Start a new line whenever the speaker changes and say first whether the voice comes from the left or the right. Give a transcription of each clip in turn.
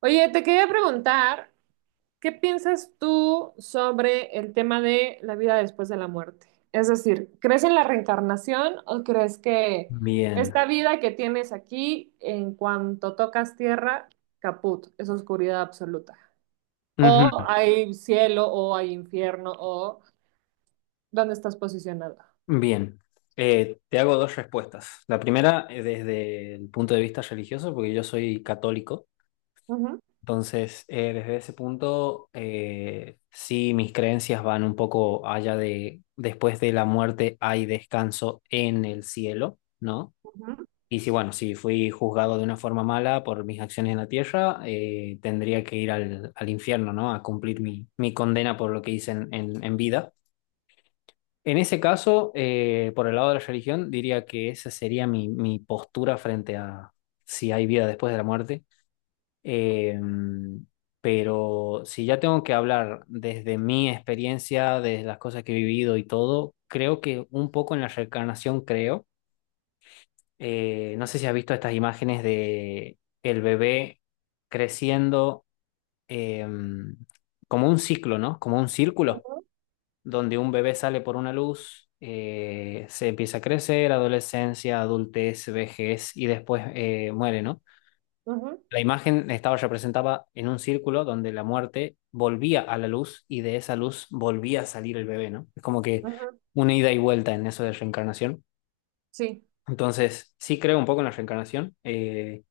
right: Oye, te quería preguntar, ¿qué piensas tú sobre el tema de la vida después de la muerte? Es decir, ¿crees en la reencarnación o crees que
left: Bien.
right: esta vida que tienes aquí, en cuanto tocas tierra, caput, es oscuridad absoluta? ¿O
left: Ujú.
right: hay cielo o hay infierno o dónde estás posicionado?
left: Bien. Te hago dos respuestas. La primera, desde el punto de vista religioso, porque yo soy católico.
right: Ujú,
left: Entonces, desde ese punto, sí, mis creencias van un poco allá de después de la muerte hay descanso en el cielo, ¿no?
right: ujú,
left: Y si, bueno, si fui juzgado de una forma mala por mis acciones en la tierra, tendría que ir al infierno, ¿no? A cumplir mi condena por lo que hice en vida. En ese caso, por el lado de la religión, diría que esa sería mi postura frente a si hay vida después de la muerte. Eh, pero si ya tengo que hablar desde mi experiencia, desde las cosas que he vivido y todo, creo que un poco en la reencarnación creo. No sé si has visto estas imágenes de el bebé creciendo, eh, como un ciclo, ¿no? Como un círculo
right: ujú,
left: donde un bebé sale por una luz, se empieza a crecer, adolescencia, adultez, vejez y después, muere, ¿no?
right: ujú,
left: La imagen estaba representada en un círculo donde la muerte volvía a la luz y de esa luz volvía a salir el bebé, ¿no? Es como que
right: ujú.
left: una ida y vuelta en eso de reencarnación.
right: Sí.
left: Entonces, sí creo un poco en la reencarnación. eh,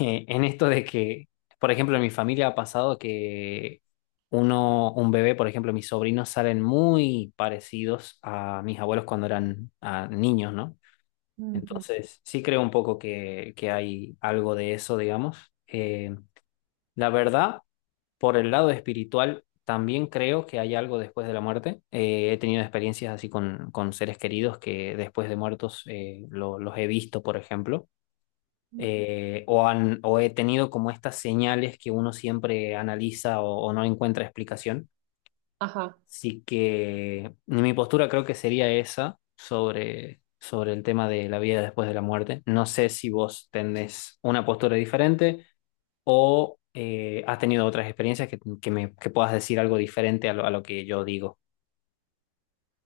left: eh, En esto de que, por ejemplo, en mi familia ha pasado que uno, un bebé, por ejemplo, mis sobrinos salen muy parecidos a mis abuelos cuando eran, niños, ¿no?
right: Ujú.
left: Entonces, sí creo un poco que hay algo de eso, digamos. Eh, la verdad, por el lado espiritual, también creo que hay algo después de la muerte. He tenido experiencias así con seres queridos que después de muertos, los he visto, por ejemplo, o, han, o he tenido como estas señales que uno siempre analiza o no encuentra explicación.
right: Ajá.
left: Así que mi postura creo que sería esa sobre, sobre el tema de la vida después de la muerte. No sé si vos tenés una postura diferente o, has tenido otras experiencias que me, que puedas decir algo diferente a lo que yo digo.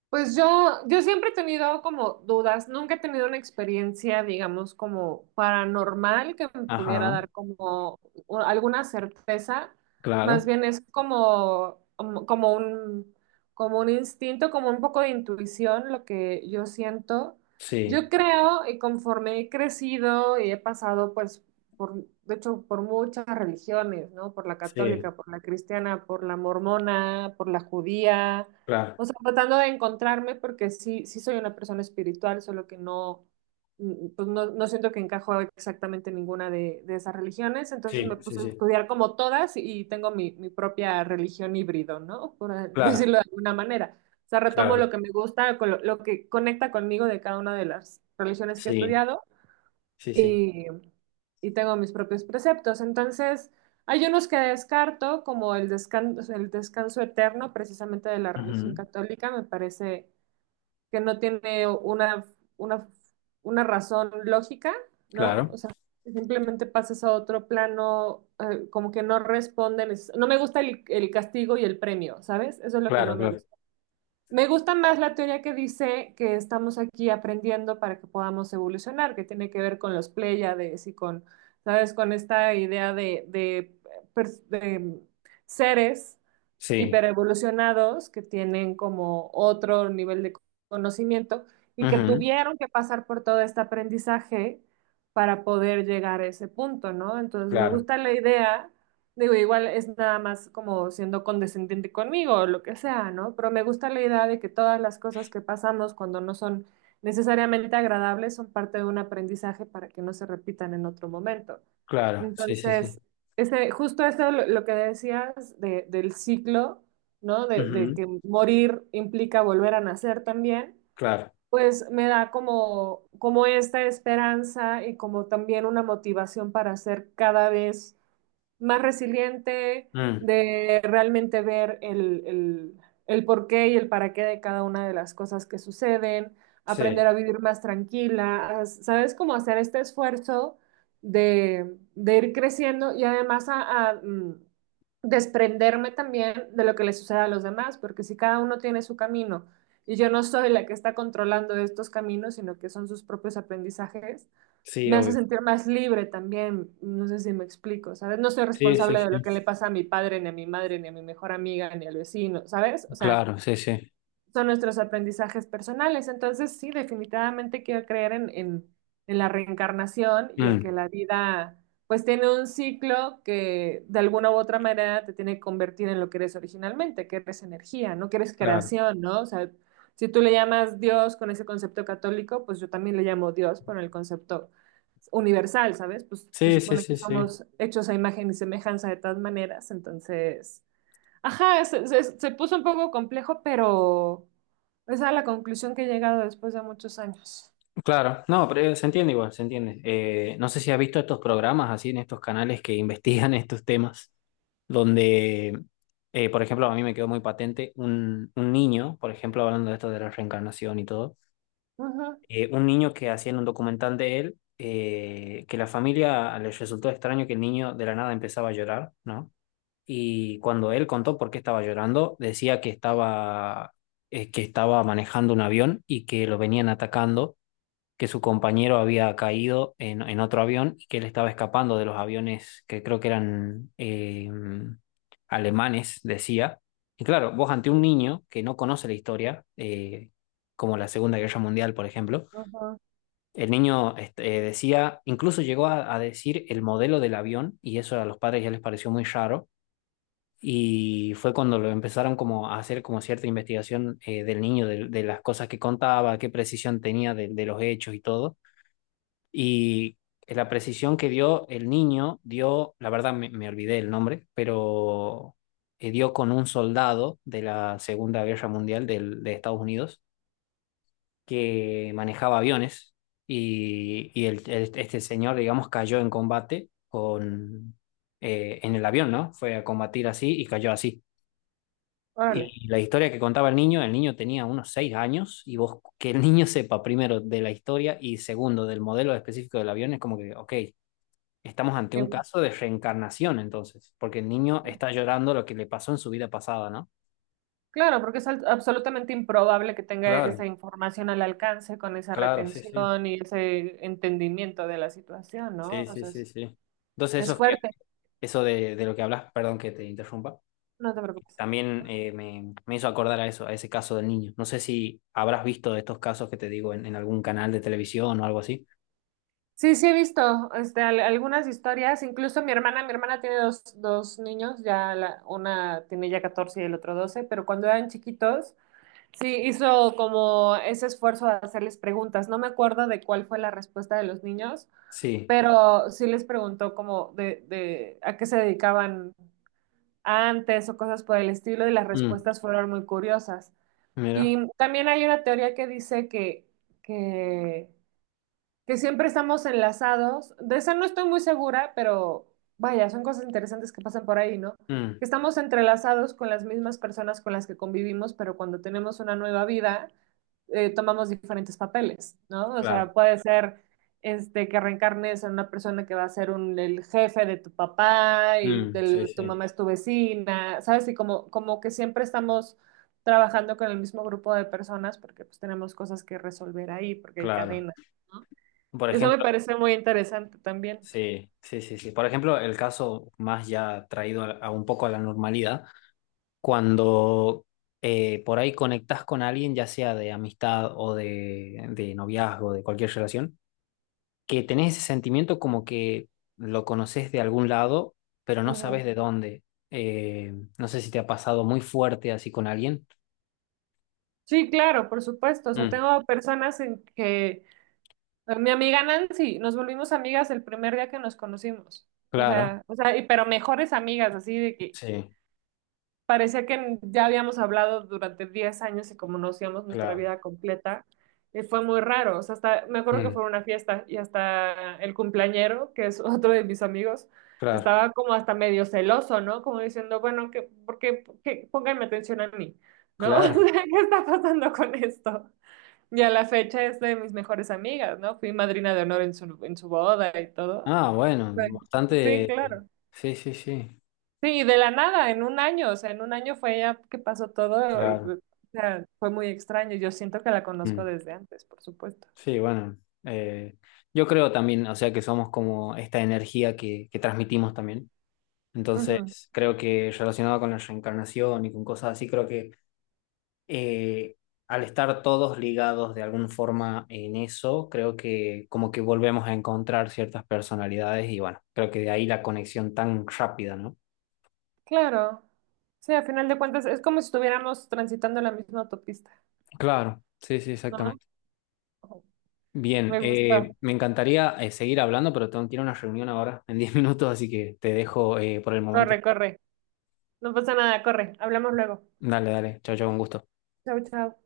right: Pues yo siempre he tenido como dudas, nunca he tenido una experiencia, digamos, como paranormal que me pudiera
left: Ajá,
right: dar como alguna certeza, más
left: claro.
right: bien es como, como un, como un instinto, como un poco de intuición, lo que yo siento.
left: Sí,
right: Yo creo, y conforme he crecido y he pasado, pues, por, de hecho, por muchas religiones, ¿no? Por la
left: sí,
right: católica, por la cristiana, por la mormona, por la judía.
left: claro.
right: O sea, tratando de encontrarme porque sí, sí soy una persona espiritual, solo que no, pues no, no siento que encajo exactamente en ninguna de esas religiones. Entonces me
left: Sí, sí,
right: puse a
left: sí.
right: estudiar como todas y tengo mi, mi propia religión híbrido, ¿no? Por
left: Claro,
right: decirlo de alguna manera. O sea, retomo
left: claro.
right: lo que me gusta, con lo que conecta conmigo de cada una de las religiones que he
left: Sí,
right: estudiado
left: sí, sí.
right: y, y tengo mis propios preceptos. Entonces, hay unos que descarto, como el descanso eterno, precisamente de la religión
left: Ujú.
right: católica, me parece que no tiene una, una razón lógica, ¿no?
left: Claro.
right: O sea, simplemente pasas a otro plano, como que no responden. No me gusta el castigo y el premio, ¿sabes? Eso es lo que no
left: Claro,
right: me
left: claro.
right: gusta. Me gusta más la teoría que dice que estamos aquí aprendiendo para que podamos evolucionar, que tiene que ver con los pléyades y con, ¿sabes? Con esta idea de, de seres
left: Sí.
right: hiperevolucionados que tienen como otro nivel de conocimiento y que
left: Ujú.
right: tuvieron que pasar por todo este aprendizaje para poder llegar a ese punto, ¿no? Entonces me
left: Claro,
right: gusta la idea, digo, igual es nada más como siendo condescendiente conmigo o lo que sea, ¿no? Pero me gusta la idea de que todas las cosas que pasamos cuando no son necesariamente agradables son parte de un aprendizaje para que no se repitan en otro momento.
left: claro. Sí, sí, sí.
right: Entonces, ese, justo eso lo que decías del ciclo, ¿no? De
left: Ujú.
right: que morir implica volver a nacer también,
left: Claro.
right: pues me da como, como esta esperanza y como también una motivación para hacer cada vez más resiliente,
left: Mm.
right: de realmente ver el porqué y el para qué de cada una de las cosas que suceden, aprender
left: Sí,
right: a vivir más tranquila, ¿sabes? Cómo hacer este esfuerzo de ir creciendo y además a, desprenderme también de lo que le sucede a los demás, porque si cada uno tiene su camino y yo no soy la que está controlando estos caminos, sino que son sus propios aprendizajes,
left: sí,
right: me hace
left: obvio.
right: sentir más libre también, no sé si me explico, ¿sabes? No soy
left: Sí, sí,
right: responsable de lo
left: sí.
right: que le pasa a mi padre, ni a mi madre, ni a mi mejor amiga, ni al vecino, ¿sabes? O sea,
left: Claro, sí, sí.
right: son nuestros aprendizajes personales. Entonces, sí, definitivamente quiero creer en, en la reencarnación y en que
left: Mm.
right: la vida, pues, tiene un ciclo que de alguna u otra manera te tiene que convertir en lo que eres originalmente, que eres energía, ¿no? Que eres
left: Claro.
right: creación, ¿no? O sea, si tú le llamas Dios con ese concepto católico, pues yo también le llamo Dios con el concepto universal, ¿sabes? Pues se
left: Sí, sí,
right: supone que
left: sí, sí.
right: somos hechos a imagen y semejanza de todas maneras, entonces... Ajá, se, se puso un poco complejo, pero esa es a la conclusión que he llegado después de muchos años.
left: Claro. No, pero, se entiende igual, se entiende. No sé si has visto estos programas así en estos canales que investigan estos temas, donde, por ejemplo, a mí me quedó muy patente un niño, por ejemplo, hablando de esto de la reencarnación y todo,
right: Ajá,
left: un niño que hacían un documental de él, que la familia les resultó extraño que el niño de la nada empezaba a llorar, ¿no? Y cuando él contó por qué estaba llorando, decía que estaba manejando un avión y que lo venían atacando, que su compañero había caído en otro avión y que él estaba escapando de los aviones que creo que eran, alemanes, decía. Y claro, vos ante un niño que no conoce la historia, como la Segunda Guerra Mundial, por ejemplo,
right: ajá.
left: el niño este, decía, incluso llegó a decir el modelo del avión y eso a los padres ya les pareció muy raro y fue cuando lo empezaron como a hacer como cierta investigación, del niño, de las cosas que contaba, qué precisión tenía de los hechos y todo. Y la precisión que dio el niño dio, la verdad me, me olvidé el nombre, pero, dio con un soldado de la Segunda Guerra Mundial de Estados Unidos que manejaba aviones y este señor, digamos, cayó en combate con, en el avión, ¿no? Fue a combatir así y cayó así.
right: Órale.
left: Y la historia que contaba el niño tenía unos seis años y vos que el niño sepa primero de la historia y segundo del modelo específico del avión es como que, ok, estamos ante un
right: Bien.
left: caso de reencarnación entonces, porque el niño está llorando lo que le pasó en su vida pasada, ¿no?
right: Claro, porque es absolutamente improbable que tenga
left: Claro,
right: esa información al alcance con esa
left: claro. Sí,
right: retención y ese entendimiento de la situación, ¿no?
left: sí,
right: O
left: sí,
right: sea,
left: sí. Sí. Entonces
right: es
left: esos que...
right: fuerte,
left: Eso de lo que hablas, perdón que te interrumpa,
right: no te preocupes.
left: también, me, me hizo acordar a eso, a ese caso del niño. No sé si habrás visto de estos casos que te digo en algún canal de televisión o algo así.
right: Sí, sí he visto este, algunas historias, incluso mi hermana tiene dos, dos niños, una tiene ya 14 y el otro 12, pero cuando eran chiquitos. Sí, hizo como ese esfuerzo de hacerles preguntas. No me acuerdo de cuál fue la respuesta de los niños,
left: Sí.
right: pero sí les preguntó como de a qué se dedicaban antes o cosas por el estilo y las
left: Mm,
right: respuestas fueron muy curiosas.
left: mira.
right: Y también hay una teoría que dice que, que que siempre estamos enlazados. De esa no estoy muy segura, pero vaya, son cosas interesantes que pasan por ahí, ¿no?
left: Mm,
right: Que estamos entrelazados con las mismas personas con las que convivimos, pero cuando tenemos una nueva vida, tomamos diferentes papeles, ¿no? O
left: claro.
right: sea, puede ser este, que reencarnes en una persona que va a ser un, el jefe de tu papá y
left: Mm, sí,
right: del, tu
left: sí,
right: mamá es tu vecina, ¿sabes? Y como, como que siempre estamos trabajando con el mismo grupo de personas porque pues tenemos cosas que resolver ahí, porque hay
left: claro.
right: cadenas, ¿no?
left: Por
right: Eso me
left: ejemplo,
right: parece muy interesante también.
left: sí, sí, sí, sí. Por ejemplo, el caso más ya traído a un poco a la normalidad, cuando, por ahí conectás con alguien, ya sea de amistad o de noviazgo, de cualquier relación que tenés ese sentimiento como que lo conoces de algún lado, pero no
right: Ujú.
left: sabes de dónde. Eh, no sé si te ha pasado muy fuerte así con alguien.
right: Sí, claro, por supuesto. O sea,
left: Mm,
right: tengo personas en que pues, mi amiga Nancy, nos volvimos amigas el primer día que nos conocimos.
left: claro,
right: O sea, y, pero mejores amigas, así de que
left: sí,
right: parecía que ya habíamos hablado durante 10 años y como conocíamos nuestra
left: claro,
right: vida completa, y fue muy raro. O sea, hasta, me acuerdo que
left: mm,
right: fue una fiesta y hasta el cumpleañero, que es otro de mis amigos,
left: claro,
right: estaba como hasta medio celoso, ¿no? Como diciendo, bueno, que, ¿por qué, pónganme atención a mí, ¿no? O sea,
left: claro.
right: ¿qué está pasando con esto? Y a la fecha es de mis mejores amigas, ¿no? Fui madrina de honor en su boda y todo.
left: Ah, bueno,
right: Fue- Sí,
left: bastante.
right: claro.
left: Sí, sí, sí,
right: Sí, de la nada, en un año, o sea, en un año fue ya que pasó todo y
left: claro.
right: o sea, fue muy extraño. Yo siento que la conozco
left: Mm,
right: desde antes, por supuesto.
left: sí, bueno. eh, yo creo también, o sea, que somos como esta energía que transmitimos también.
right: Ujú.
left: Entonces, creo que relacionado con la reencarnación y con cosas así, creo que, eh, al estar todos ligados de alguna forma en eso, creo que como que volvemos a encontrar ciertas personalidades y bueno, creo que de ahí la conexión tan rápida, ¿no?
right: Claro. Sí, a final de cuentas es como si estuviéramos transitando la misma autopista,
left: Claro, sí, sí,
right: ¿no?
left: exactamente.
right: Ujú.
left: Bien,
right: Me gustó.
left: me encantaría, seguir hablando, pero tengo que ir a una reunión ahora en 10 minutos, así que te dejo, por el momento.
right: Corre, corre. No pasa nada, corre. Hablamos luego.
left: Dale, dale, chao, chao, un gusto.
right: Chao, chao.